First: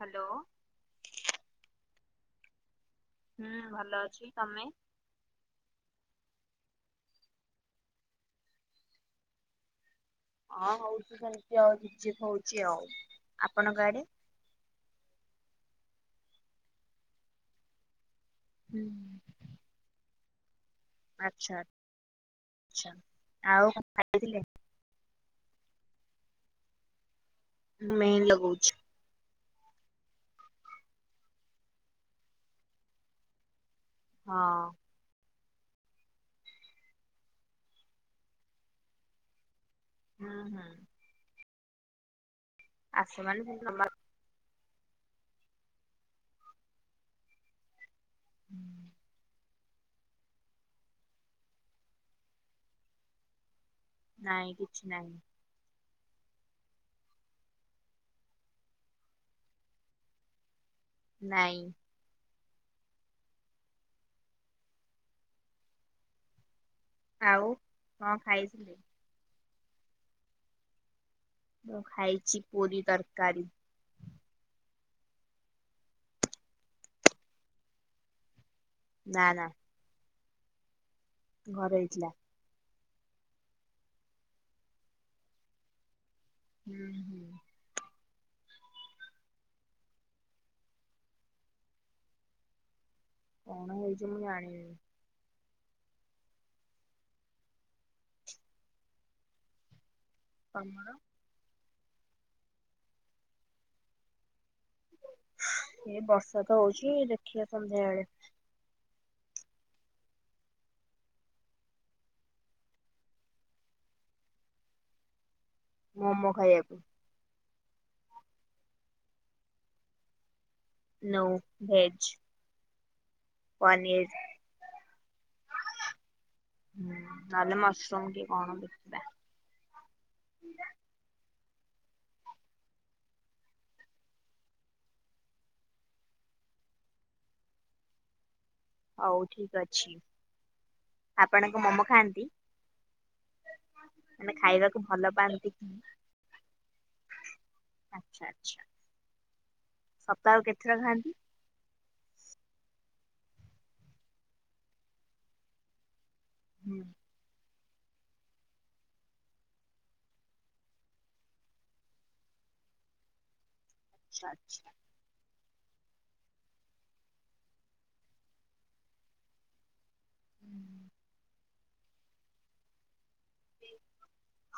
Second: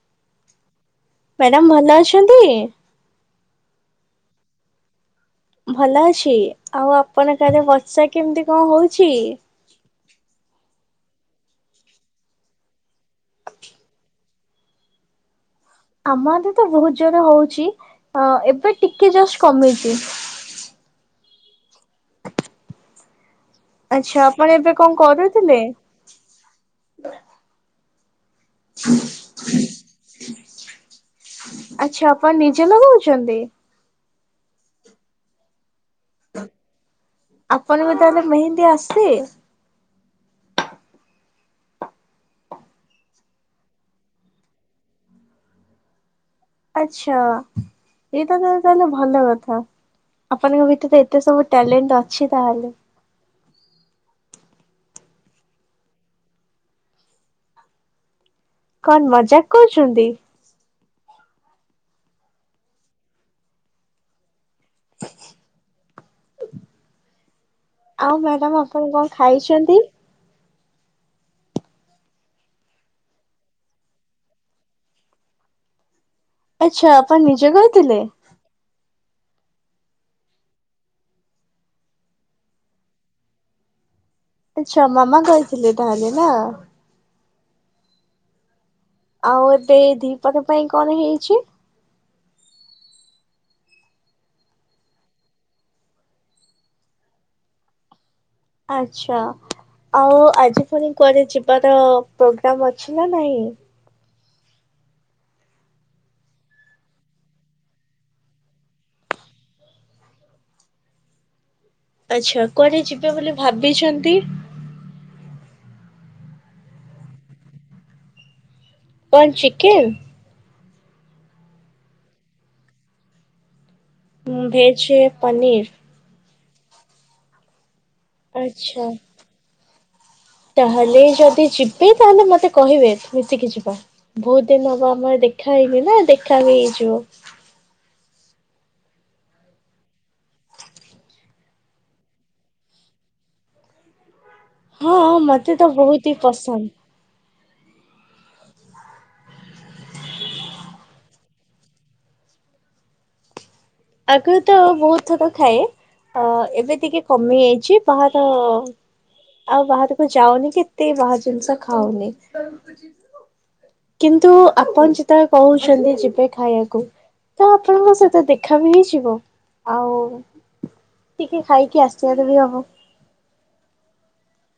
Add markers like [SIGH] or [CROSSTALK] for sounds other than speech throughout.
Hello. Madam ଭଲ ଅଛନ୍ତି। ହୁଁ ଭଲ ଅଛି ତମେ? ଭଲ ଅଛି ଆଉ ଆପଣ କାରେ ବର୍ଷା କେମିତି କଣ ହୋଉଛି? ହଁ ହଉଚି ସେମତି ଆଉ ଝିପ୍ ଝିପ୍ ହୋଉଚି ଆଉ ଆପଣଙ୍କ ଆଡେ? ଆମ ଆଡେ ତ ବହୁତ ଜୋରେ ହଉଚି ଏବେ ହୁଁ ଟିକେ ଜଷ୍ଟ କମିଚି। ଆଛା। ଆଛା ଖାଇଥିଲେ? ଆପଣ ଏବେ କଣ କରୁଥିଲେ? ମେନ୍ ଲଗଉଚି। ଆଛା ଆପଣ ନିଜେ ଲଗଉଛନ୍ତି? ହଁ। ଆପଣଙ୍କୁ ତାହାଲେ ମେହେନ୍ଦୀ ଆସେ? ହୁଁ ହୁଁ। ଆସ ମାନେ। [UNINTELLIGIBLE] ଆଛା ଏଇଟା ତ ତାହାଲେ ଭଲ କଥା। ଆପଣଙ୍କ ଭିତରେ ଏତେ ସବୁ ଟ୍ୟାଲେଣ୍ଟ ଅଛି ତାହେଲେ। ନାଇଁ କିଛି ନାହିଁ। କଣ ମଜାକ କହୁଚନ୍ତି? ନାଇଁ। ଆଉ କଣ ଆଉ ମ୍ୟାଡାମ ଖାଇଥିଲେ? ଆପଣ କଣ ଖାଇଛନ୍ତି? ମୁଁ ଖାାଇଚି ପୁରି ତରକାରୀ। ଆଛା ଆପଣ ନିଜେ ଗାଇଥିଲେ? ନା ନା। ଘରେ ହେଇଥିଲା। ଆଛା ମାମା କରିଥିଲେ ତାହାଲେ ନା। ହୁଁ ହୁଁ। ଆଉ ଏବେ ଦିପହର ପାଇଁ କଣ ହେଇଚି? କଣ ହେଇଚି ମୁଁ ଜାଣିନି। ଆଛା ଆଉ ଆଜି ତମର? ପୁଣି କୁଆଡେ ଯିବ୍ ବାର ପୋଗ୍ରାମ ଅଛି ନା ନାହିଁ? ଏ ବର୍ଷା ତ ହଉଚି ଦେଖିବା ସନ୍ଧ୍ୟାବେଳେ। ଆଛା କୁଆଡେ ଯିବେ ବୋଲି ଭାବିଛନ୍ତି? ମୋମୋ ଖାଇବାକୁ। କଣ ଚିକେନ୍? No veg. ପନିର୍। ଭେଜରେ ପନିର। ହୁଁ ନହଲେ ମସରୁମ କି କଣ ଦେଖିବା। ତାହାଲେ ଯଦି ଯିବେ ତାହାଲେ ମତେ କହିବେ ମିଶିକି ଯିବା। ବହୁତ ଦିନ ହବ ଆମର ଦେଖା ହେଇନି ନା ଦେଖା ବି ହେଇଯିବ। ହଉ ଠିକ ଅଛି। ଆପଣଙ୍କ ମୋମ ଖାଆନ୍ତି। ମାନେ ଖାଇବାକୁ ଭଲ ହଁ ପାଆନ୍ତି ମତେ ତ କି? ବହୁତ ହି ପସନ୍ଦ ଆଛା ଆଛା ସପ୍ତାହ କୁ କେତେଥର ଖାଆନ୍ତି? ଆଗରୁ ତ ବହୁତ ଥର ଖାଏ ଅ ଏବେ ହୁଁ ଟିକେ କମି ଯାଇଚି ବାହାର ଆଉ ବାହାରକୁ ଯାଉନି କି ଏତେ ବାହାର ଜିନିଷ ଖାଉନି। ଆଚ୍ଛା କିନ୍ତୁ ଆଚ୍ଛା ଆପଣ ଯେତେବଳେ କହୁଚନ୍ତି ଯିବେ ଖାଇବାକୁ ତ ଆପଣଙ୍କ ସହିତ ଦେଖ ଦେଖା ବି ହେଇ ଯିବ ଆଉ ଟିକେ ଖାଇକି ଆସିବାର ବି ହବ।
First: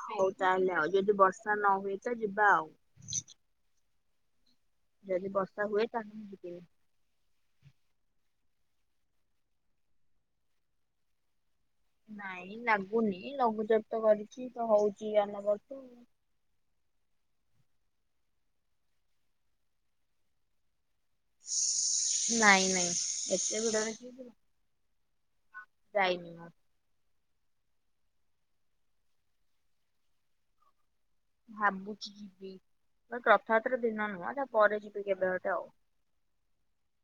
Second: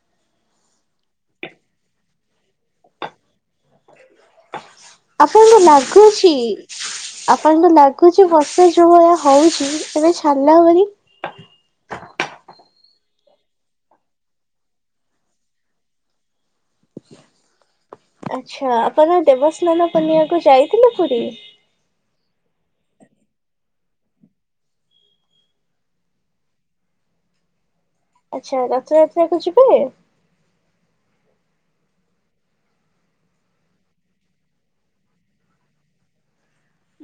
ହୋଉ ତାହାଲେ ଆଉ ଯଦି ବର୍ଷା ନ ହୁଏ ତ ଯିବା ଆଉ। ଯଦି ଆପଣଙ୍କୁ ବର୍ଷା ହୁଏ ତାହେଲେ ମୁଁ ଲାଗୁଚି। ଯିବିନି। ଆପଣଙ୍କୁ ଲାଗୁଛି ବର୍ଷା ଯୋଉ ଭଳିଆ ହଉଛି ଏବେ ଛାରିଲା ଭଳି। ନାଇଁ ଲାଗୁନି ଲଘୁଚାପ ତ କରିଛି ତ ହଉଛି ଆମର। ଆଚ୍ଛା ଆପଣ ଦେବସ୍ନାନ ପନଆକୁ ଯାଇଥିଲେ ପୁରୀ? ନାଇଁ ନାଇଁ ଏତେ ଭିଡରେ କିଏ ଯିବ। ଯାଇନି। ଆଚ୍ଛା ରଥଯାତ୍ରାକୁ ଯିବେ। ଭାବୁଚି କି ଯିବି। ଟ ରଥଯାତ୍ର ଦିନ ନୁହଁ ତା ପରେ ଯିବି କେବେଗୋଟେ ଆଉ।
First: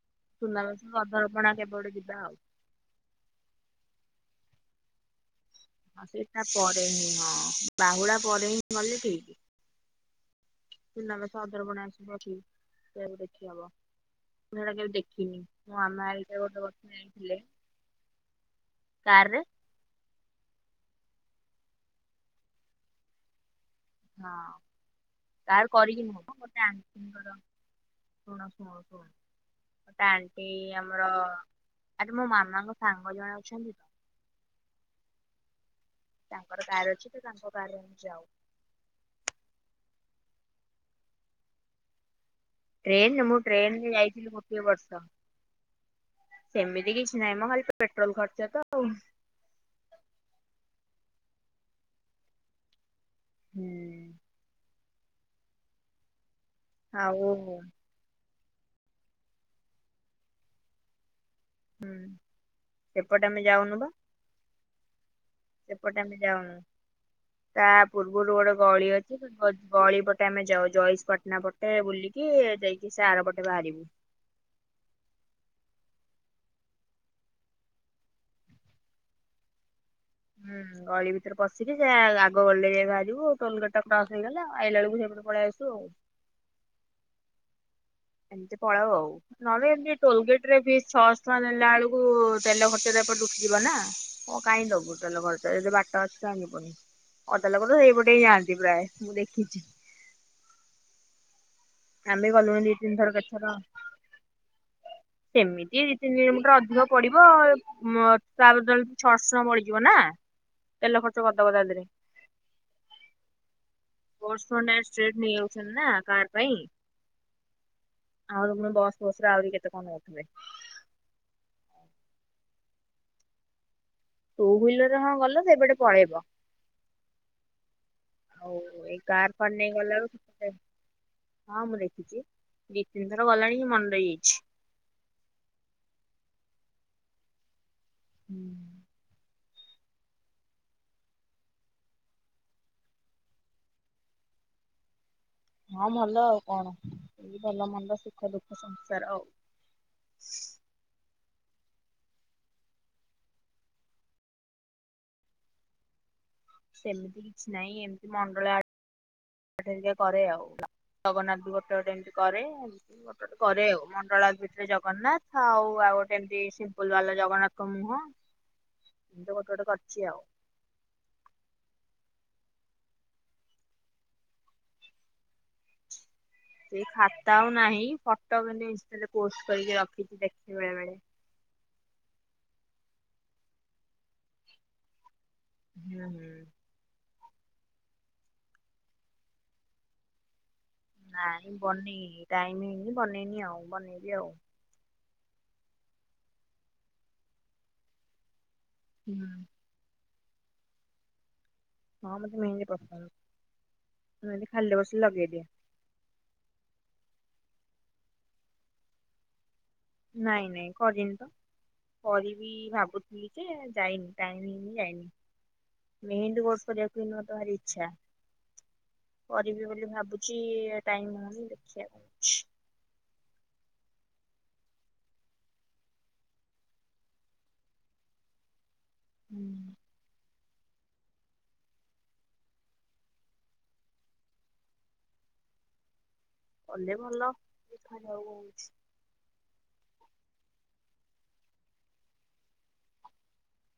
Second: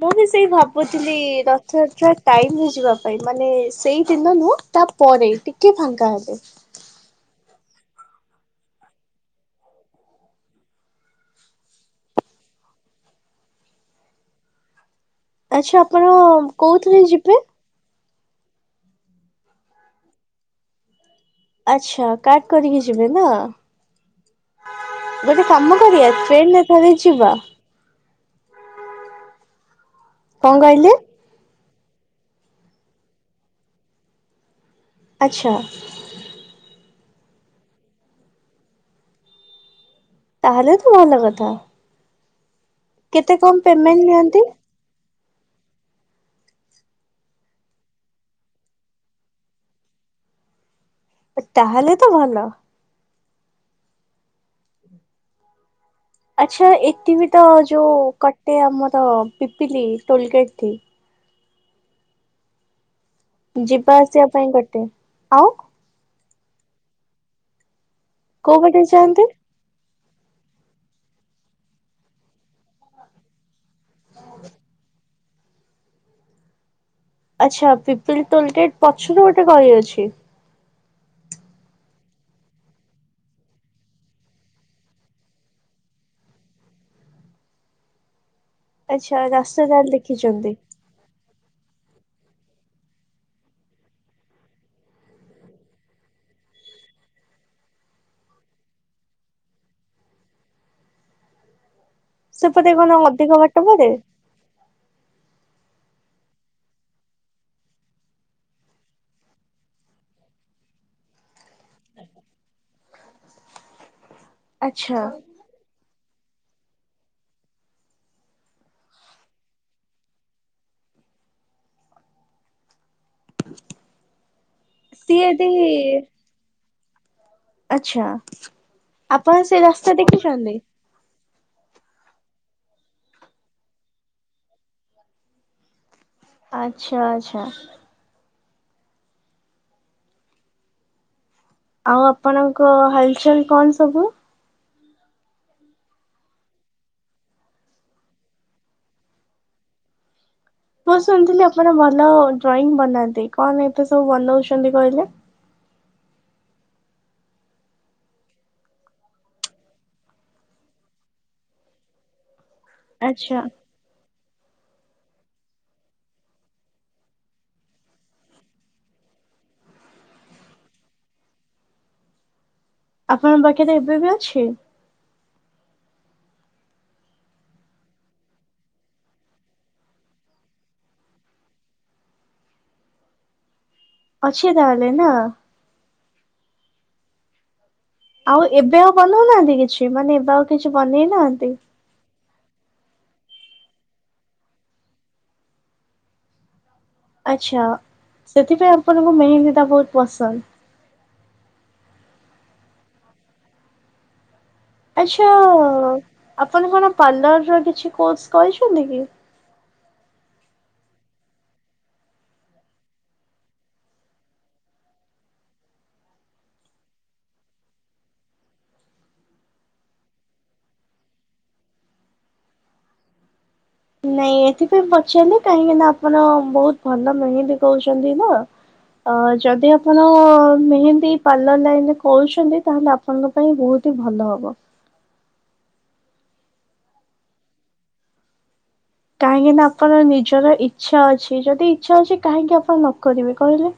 ମୁଁ ବି ସେଇ ସୁନାବେଶ ଭାବୁଥିଲି ଅଧରପଣା କେବେଗୋଟେ ରଥଯାତ୍ରା ଯିବା ଆଉ। ଟାଇମ ରେ ଯିବାକୁ। ମାନେ ସେଇଦିନ ନୁହଁ ତା ପରେରେ ଟିକେ। ହଁ ଫାଙ୍କା ହେଲେ। ସେଇଟା ପରେ ହିଁ ହଁ ବାହୁଡ଼ା ପରେ ହିଁ ଗଲେ ଠିକ। ସୁନାବେେଶ ଅଧରପଣା ଆସିବ ସେ ଦେଖି ହବ ସେଟା କେବେ ଦେଖ ଆଚ୍ଛା ମୁଁ ଆପଣ ଆମ ଆଳି ଗୋଟେ ବଖ କୋଉଥିରେ ଯିବେ? ଯାଇଥିଲେ କାରର ଆଚ୍ଛା କାଟ କରିକି ଯିବେ ନା। ହଁ ଗୋଟେ ତାର କାମ କରିକି କରିବା ନୁହଁବ ଟ୍ରେନରେ ମୋତେ ଥରେ ଯିବା। ଆଙ୍କର ଶୁଣ ଶୁଣ ଶୁଣ ଗୋଟେ ଆଣ୍ଟି କଣ କହିଲେ ଆମର ଆ ତ ମୋ ମାମାଙ୍କ ସାଙ୍ଗ ଜଣ ଅଛନ୍ତି ତ ଆଚ୍ଛା ତାଙ୍କର କାର ଅଛି ତ ତାଙ୍କ କାର ରେ ଯାଉ। ତାହେଲେ ତ ଭଲ କଥା। ଟ୍ରେନ କେତେ ମୁଁ କଣ ଟ୍ରେନରେ ପେମେଣ୍ଟ ଯାଇଥିଲି ନିଅନ୍ତି ଗୋଟିଏ ବର୍ଷ। ସେମିତି କିଛି ନାହିଁ ମୋ ଖାଲି ତ ପେଟ୍ରୋଲ ଖର୍ଚ୍ଚ ତ ଆଉ। ତାହେଲେ ତ ଭଲ। ହୁଁ ଆଚ୍ଛା ଏଠି ବିି ଆଉ ତ ଯୋଉ କଟେ ଆମର ପିପିଲି ଟୋଲଗେଟ ଠି। ହୁଁ ଏପଟ ଆମେ ଯାଉ। ଯିବା ଆସିବା ପାଇଁ ଗୋଟେ ଆଉ ସେପଟେ ଆମେ ଯାଉନୁ ତା ପୂର୍ବରୁ ଗୋଟେ କୋଉ ବାଟେ ଗଳି ଅଛି ଯାଆନ୍ତି? ଗଳି ପଟେ। ଗଟେ ଆମେ ଯାଉ ଜୟେଶପଟନା ପଟେ ବୁଲିକି ଯାଇକି ସେ ଆଡ ପଟେ ବାହାରିବୁ। ହଉ ଆଚ୍ଛା ପିପିଲ ଟୋଲ ଗେଟ୍ ପଛରୁ ଗୋଟେ ଗଳି ଅଛି। ହୁଁ ଗଳି ଭିତରେ ପଶିକି ସେ ଆଗ ଗଳିରେ ଯାଇ ବାହାରିବୁ ଟୋଲ ଗେଟ ଟା କ୍ରସ ହେଇଗଲା ଆଇଲା ବେକୁ ସେପଟେ ପଳେଇ ଆସୁ ଆଉ। ଏମିତି ପଲାଉ ଆଉ ଆଚ୍ଛା ରାସ୍ତା ନହେଲେ ତାହେଲେ ଏମିତି ଟୋଲ ଗେଟ ଦେଖିଛନ୍ତି ରେ ବି ଛଅ ଟଙ୍କା ନେଲା ବେଳକୁ ତେଲ ଖର୍ଚ୍ଚ ଏପ ଡୁକିଯିବ ନା କଁ କାଇହିଁ ଦବୁ ତେଲ ଖର୍ଚ୍ଚ ଯଦି ବାଟ ଅଛି। ଜଣିିବନି ଅଟ ଲୋକ ତ ସେଇପଟେ ଯାଆନ୍ତି ପ୍ରାୟ ମୁଁ ଦେଖିଛି। ଆମ ଗଲୁଣି ଦି ସେପଟେ କଣ ତିନି ଥର କେତେ ଅଧିକ ଥର। ବାଟ ପଡେ? ସେମିତି ଦି ତିନିମଟର ଅଧିକ ପଡିବ। ତା ବଦ ଛର୍ସଣ ମଡିଯିବ ନା ତେଲ ଖର୍ଚ୍ଚ କରିଦବ ତା ଦେହରେ। [UNINTELLIGIBLE] ଆଚ୍ଛା ନେଇଯାଉଛନ୍ତି ନା କାର୍ ପାଇଁ। ଆହୁରି ପୁଣି ବସ୍ ବସ୍‌ ରେ ଆହୁରି କେତେ କଣ ହୋଉଥିବେ। ଟୁ ହିଲର ହଁ ଗଲେ ହଁ ସିଏଠି ସେପଟେ ପଳେଇବ। ଆଚ୍ଛା ଆଉ ଏଇ କାର୍ ଆପଣ ଫାର୍ ସେ ନେଇ ରାସ୍ତା ଦେଖିଛନ୍ତି? ଗଲାବେଳକୁ ହଁ ମୁଁ ଦେଖିଛି ଦି ତିନି ଥର ଗଲାଣି ମନ ରହିଯାଇଚି। ଆଚ୍ଛା ଆଚ୍ଛା। ହୁଁ। ଆଉ ଆପଣଙ୍କ ହାଲ୍ ଚାଲ୍ କଣ ସବୁ? ହଁ ଭଲ ଆଉ କଣ ଭଲ ମନ୍ଦ ସୁଖ ଦୁଃଖ ସଂସାର ଆଉ। ମୁଁ ଶୁଣିଥିଲି ଆପଣ ଭଲ ଡ୍ରଇଂ ବନାନ୍ତି କଣ ଏତେ ସବୁ ବନଉଛନ୍ତି କହିଲେ? ସେମିତି କିଛି ନାହିଁ ଏମିତି ମଣ୍ଡଳ ଆ ପାଟି ହରିକା କରେ ଆଉ ଜଗନ୍ନାଥ ବି ଗୋଟେ ଗୋଟେ ଏମିତି କରେ। ମୁଁ ଗୋଟେ ଗୋଟେ ଆଚ୍ଛା କରେ ଆଉ ମଣ୍ଡଳା ପିଠା ରେ ଯାଉ। ଜଗନ୍ନାଥ ଆଉ ଆଉ ଗୋଟେ ଏମତି ସିମ୍ପୁଲ୍ ବାଲା ଜଗନ୍ନାଥ ମୁହଁ। ମୁଁ ତ ଗୋଟେ ଗୋଟେ କରିଚି ଆଉ। ଆପଣଙ୍କ ପାଖିରେ ଏବେ ବି ଅଛି। ସେଇ ଖାତା ଆଉ ନାହିଁ ଫଟୋ ମାନେ ଇନ୍‌ଷ୍ଟା ରେ ପୋଷ୍ଟ କରିକି ରଖିଛି ଦେଖିଲା ବେଳେ। ଅଛ ତାହେଲେ ନା? ହୁଁ ହୁଁ। ଆଉ ଏବେ ଆଉ ବନଉନାହାନ୍ତି କିଛି ମାନେ ଏବେ ଆଉ କିଛି ବନେଇ ନାହାନ୍ତି। [UNINTELLIGIBLE] ଟାଇମ୍ ହେଇନି ବନେଇନି ଆଉ ବନେଇବି ଆଉ। ଆଛା ସେଥିପାଇଁ ଆପଣଙ୍କୁ ହୁଁ ମେହେନ୍ଦୀ ଟା ବହୁତ ପସନ୍ଦ। ହଁ ମତେ ମେହେନ୍ଦି ପସନ୍ଦ ମୁଁ ଏମିତି ଖାଲିରେ ବସିଲେ ଆଚ୍ଛା ଲଗେଇଦିଏ। ଆପଣ କଣ ପାର୍ଲର ର କିଛି କୋର୍ସ କରିଛନ୍ତି କି? ନାଇଁ ନାଇଁ କରିନି ତ। କରିବି ଭାବୁଥିଲି ଯେ ଯାଇନି ଟାଇମ୍ ହେଇନି ଯାଇନି। ମେହେନ୍ଦି କୋର୍ସ୍ କରିବା ପାଇଁ ମୋର ଭାରି ଇଛା। କରିବି ବୋଲି ଭାବୁଛି ଟାଇମ୍ ହୋଉନି ଦେଖିଆ କଣ ହୋଉଚି। ନାଇଁ ଏଥିପାଇଁ ପଚାରିଲେ କାହିଁକି ନା ଆପଣ ବହୁତ ଭଲ ମେହେନ୍ଦି କରୁଛନ୍ତି ନା। ଅ ଯଦି ଆପଣ ମେହେନ୍ଦୀ ପାର୍ଲର ଲାଇନ୍ ରେ କରୁଛନ୍ତି ତାହେଲେ ଆପଣଙ୍କ ପାଇଁ ବହୁତ ହିଁ ଭଲ ହବ। କଲେ ଭଲ ଖାଇବାକୁ ହୋଉଚି। କାହିଁକି ନା ଆପଣ ନିଜର ଇଚ୍ଛା ଅଛି ଯଦି ଇଚ୍ଛା ଅଛି କାହିଁକି ଆପଣ ନ କରିବେ କହିଲେ?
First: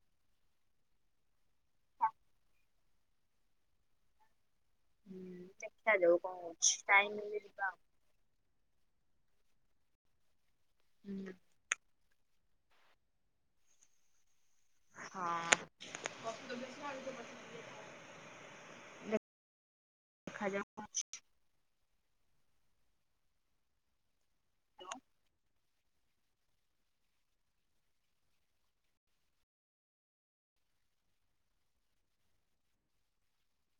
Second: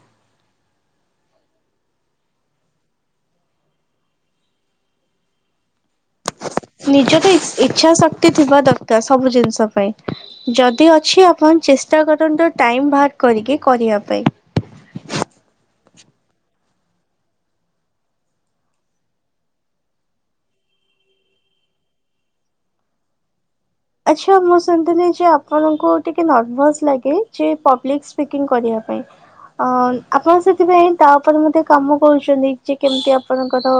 ହୁଁ ଦେଖା ଯାଉ କଣ ହୋ ନିଜର ଇଚ୍ଛା ଶକ୍ ଟି ଥିବା ଦରକାର ସବୁ ଜିନିଷ ପାଇଁ ଯଦି ଅଛି ଆଉ। ଆପଣ ଚେଷ୍ ଟା କରନ୍ତ ଟାଇମ୍ ବାହାର କରିକି କରିଆ ପାଇଁ। ହଁ। ଦେଖାଯାଉ କଣ ହୋଉଚି। ଆଚ୍ଛା ମୁଁ ଶୁଣିଥିଲି ଯେ ଆପଣଙ୍କୁ ଟିକେ ନର୍ଭସ ଲାଗେ ଯେ ପବ୍ଲିକ ସ୍ପିକିଂ କରିବା ପାଇଁ। ଅ ଆପଣ ସେଥିପାଇଁ ତା ଉପରେ ମଧ୍ୟ କାମ କରୁଛନ୍ତି ଯେ କେମିତି ଆପଣଙ୍କର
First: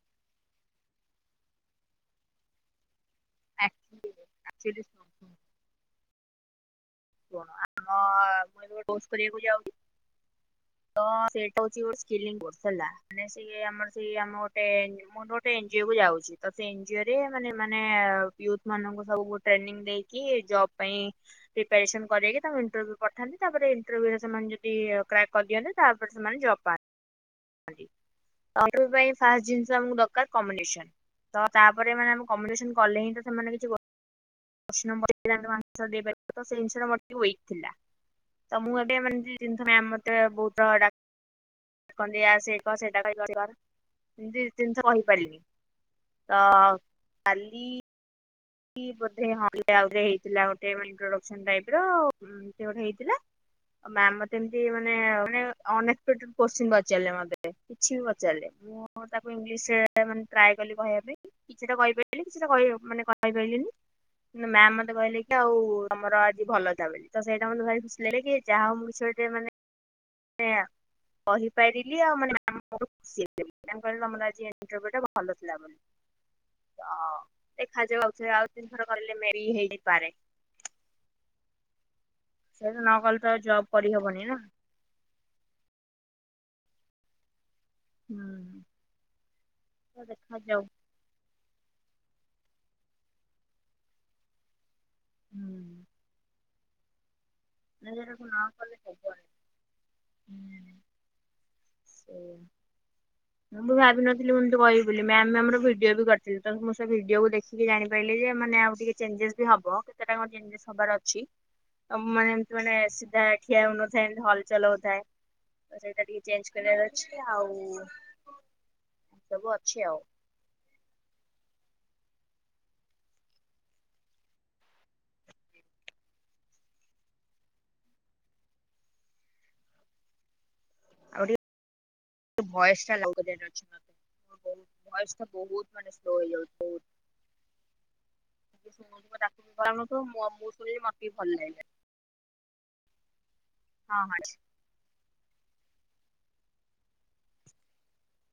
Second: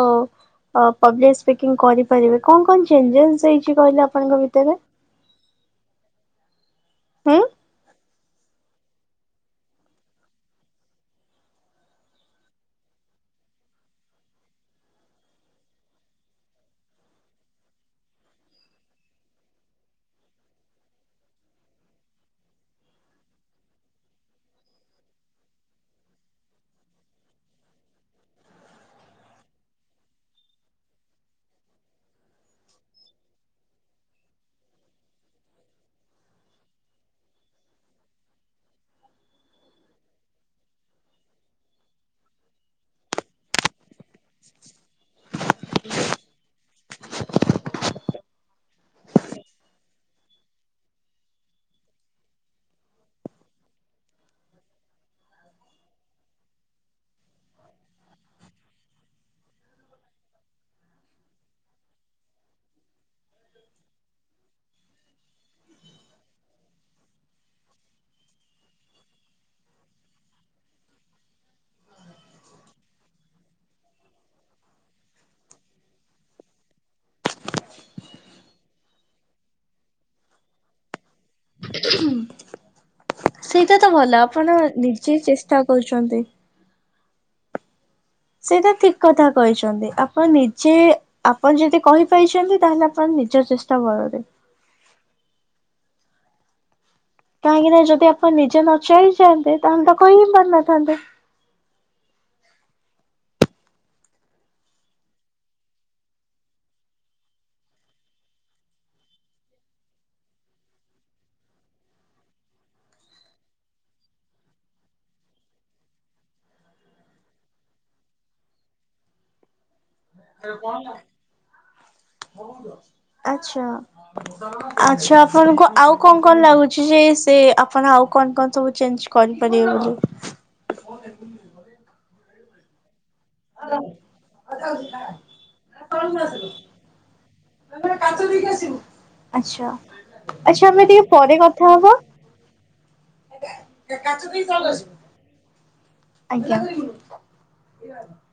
ପବ୍ଲିକ ସ୍ପିକିଙ୍ଗ କରିପାରିବେ କଣ କଣ ଚେଞ୍ଜେସ୍ ହେଇଛି କହିଲେ ଆପଣଙ୍କ ଭିତରେ? ହୁଁ। କଣ ଆମ ମୁଁ ଏ କୋସ୍ କରିବାକୁ ଯାଉଛି। ତ ସେଇଟା ହଉଚି ଗୋଟେ ସ୍କିଲିଗ୍ ବୋଶ ହେଲା ମାନେ ସେ ଆମର ସେଇ ଆମ ଗୋଟେ ମୋର ଗୋଟେ ଏନଜିଓ କୁ ଯାଉଛି ତ ସେ ଏନଜିଓ ରେ ମାନେ ମାନେ ୟୁଥ୍ ମାନଙ୍କୁ ସବୁ ଟ୍ରେନିଂ ଦେଇକି ଜବ୍ ପାଇଁ [UNINTELLIGIBLE] ପ୍ରିପାରେସନ୍ କରାଇକି ତାଙ୍କୁ ଇଣ୍ଟରଭ୍ୟ ପଠାନ୍ତି ତାପରେ ଇଣ୍ଟରଭ୍ୟୁରେ ସେମାନେ ଯଦି କ୍ରାକ୍ କରିଦିଅନ୍ତ ତାପରେ ସେମାନେ ଜବ୍। ପା [UNINTELLIGIBLE] ଜିନିଷ ଆମକୁ ଦରକାର କମଡିଶନ୍। ତ ତାପରେ ମାନେ ଆମେ କମଡିସନ୍ କଲେ ହିଁ ତ ସେମାନେ କିଛି ବ [INAUDIBLE] ତ ସେଇ ଜିନିଷଟା ହୋଇଥିଲା। ତ ମୁଁ ଏବେ ମେ ଜିନିଷ ମ୍ୟାମ୍ ମତେ ବହୁତ୍ ଡା ଦେଖଆ ସେ ଏକ ସେଇଟା କହିିବାର ଏମିତି ତିନିଷ କହିପାରିନି। ତ କାଲି କି ବୋଧେ ହଁ [UNINTELLIGIBLE] ଗୋଟେ ମାନେ ଇଣ୍ଟରଡକସନ୍ ଟାଇପ୍ ର ଏମତି ଗୋଟେ ହେଇଥିଲା। ମ୍ୟାମ୍ ମତେ ଏମତି ମାନେ ମାନେ ଅନଏକ୍ସପେକଟେଡ କୋଶ୍ଚିନ୍ ପଚାରିଲେ ମତେ। କିଛି ବି ପଚାଲେ। ମୁଁ ତାକୁ ଇଂଲିଶ୍ ରେ ମାନେ ଟ୍ରାଏ କଲି କହିବା ପାଇଁ କିଛିଟା କହିପାରିଲି କିଛିଟା ମାନେ କହି କହି ପାଇଲିନି। ମ୍ୟାମ୍ ମତେ କହିଲେ କି ଆଉ ତମର ଆଜି ଭଲ ଚାଲିଚି ତ ସେଇଟା ମତେ ଭାରି ଖୁସି ଲାଗିଲେ କି ଯାହା ହଉ ମୁଁ ସେ ଯେ ମାନେ କହିପାରିଲି ଆଉ ମାନେ ସିଏ ଦେଲେ ତାଙ୍କର ତମର ଆଜି ଏଇ କାମ ଟା ଭଲ ଥିଲା ବୋଲି। ତ ଦେଖା ଯାଉ ଆଉ ତିନିଥର କରିଲେ ମେରି ହେଇ ଯାଇପାରେ। ସେ ନ କଲେ ତ ଜବ୍ ସେଇଟା ତ ଭଲ କରିହବନି ନା। ଆପଣ ନିଜେ ଚେଷ୍ଟା କରୁଚନ୍ତି। ହୁଁ ସେଇଟା ଠିକ୍ କଥା କହିଚନ୍ତି ତ ଆପଣ ଦେଖାଯାଉ ନିଜେ ଆପଣ ଯଦି କହିପାରିଛନ୍ତି ତାହେଲେ ଆପଣ ନିଜ ଚେଷ୍ଟା ବଳରେ। ହୁଁ। କାହିଁକି ନାଁ ଯଦି ନିଜରକୁ ଆପଣ ନ ନିଜେ କଲେ ନଚାହ୍ନିଥାନ୍ତେ। ତାହେଲେ ତ କହି ହିଁ ପାରିନଥାନ୍ତେ। ସେଇୟା। ମୁଁ ଭାବିିନଥିଲି ମୁଁ ଏମିତି କହିବି ବୋଲି ମ୍ୟାମ୍ ଆମର ଭିଡିଓ ବି କରିଥିଲେ ତ ମୁଁ ସେ ଭିଡିଓକୁ ଦେଖି ସିଏ ଜାଣିପାଇଲେ ଯେ ମାନେ ଆଉ ଟିକେ ଚେଞ୍ଜେସ୍ ବି ହବ କେତେଟା କଣ ଚେଞ୍ଜେସ୍ ହବାର ଅଛି। ତମ ମାନେ ଏମତି ମାନେ ସିଧା ଠିଆ ହଉନଥାଏ ଏମତି ହଲ ଚଲ ହଉଥାଏ। ତ ସେଇଟା ଟିକେ ଚେଞ୍ଜ୍ କରିବାର ଅଛି ଆଉ ସବୁ ଅଛି ଆଉ। ଆଉ କଣ ହେଲା। ଆଚ୍ଛା। ଆଚ୍ଛା ଆପଣଙ୍କୁ ଆଉ କଣ କଣ ଲାଗୁଛି ଯେ ସେ ଆପଣ ଆଉ କଣ କଣ ସବୁ ଚେଞ୍ଜ କରିପାରିବେ ବୋଲି। ଆହୁରି ଭେଏଟା ଲାଗୁ। ର ଭଏସ୍ ଟା ବହୁତ୍ ମାନେ ସ୍ଲୋ ହେଇଯାଉଛି। ଶୁଣୁଥିବ ତାକୁ ବି ଭଲ ଆଚ୍ଛା ଲାଗୁଥିବ ମୁଁ ମୁଁ ଆଚ୍ଛା ଶୁଣିଲି ଆମେ ଟିକେ ମତେ ବି ଭଲ ପରେ ଲାଗିଲା କଥା ହବା। ଏଇ ହଁ ହଁ। କାଚ କେମିତି ହଲୁଛି। ଆଜ୍ଞା।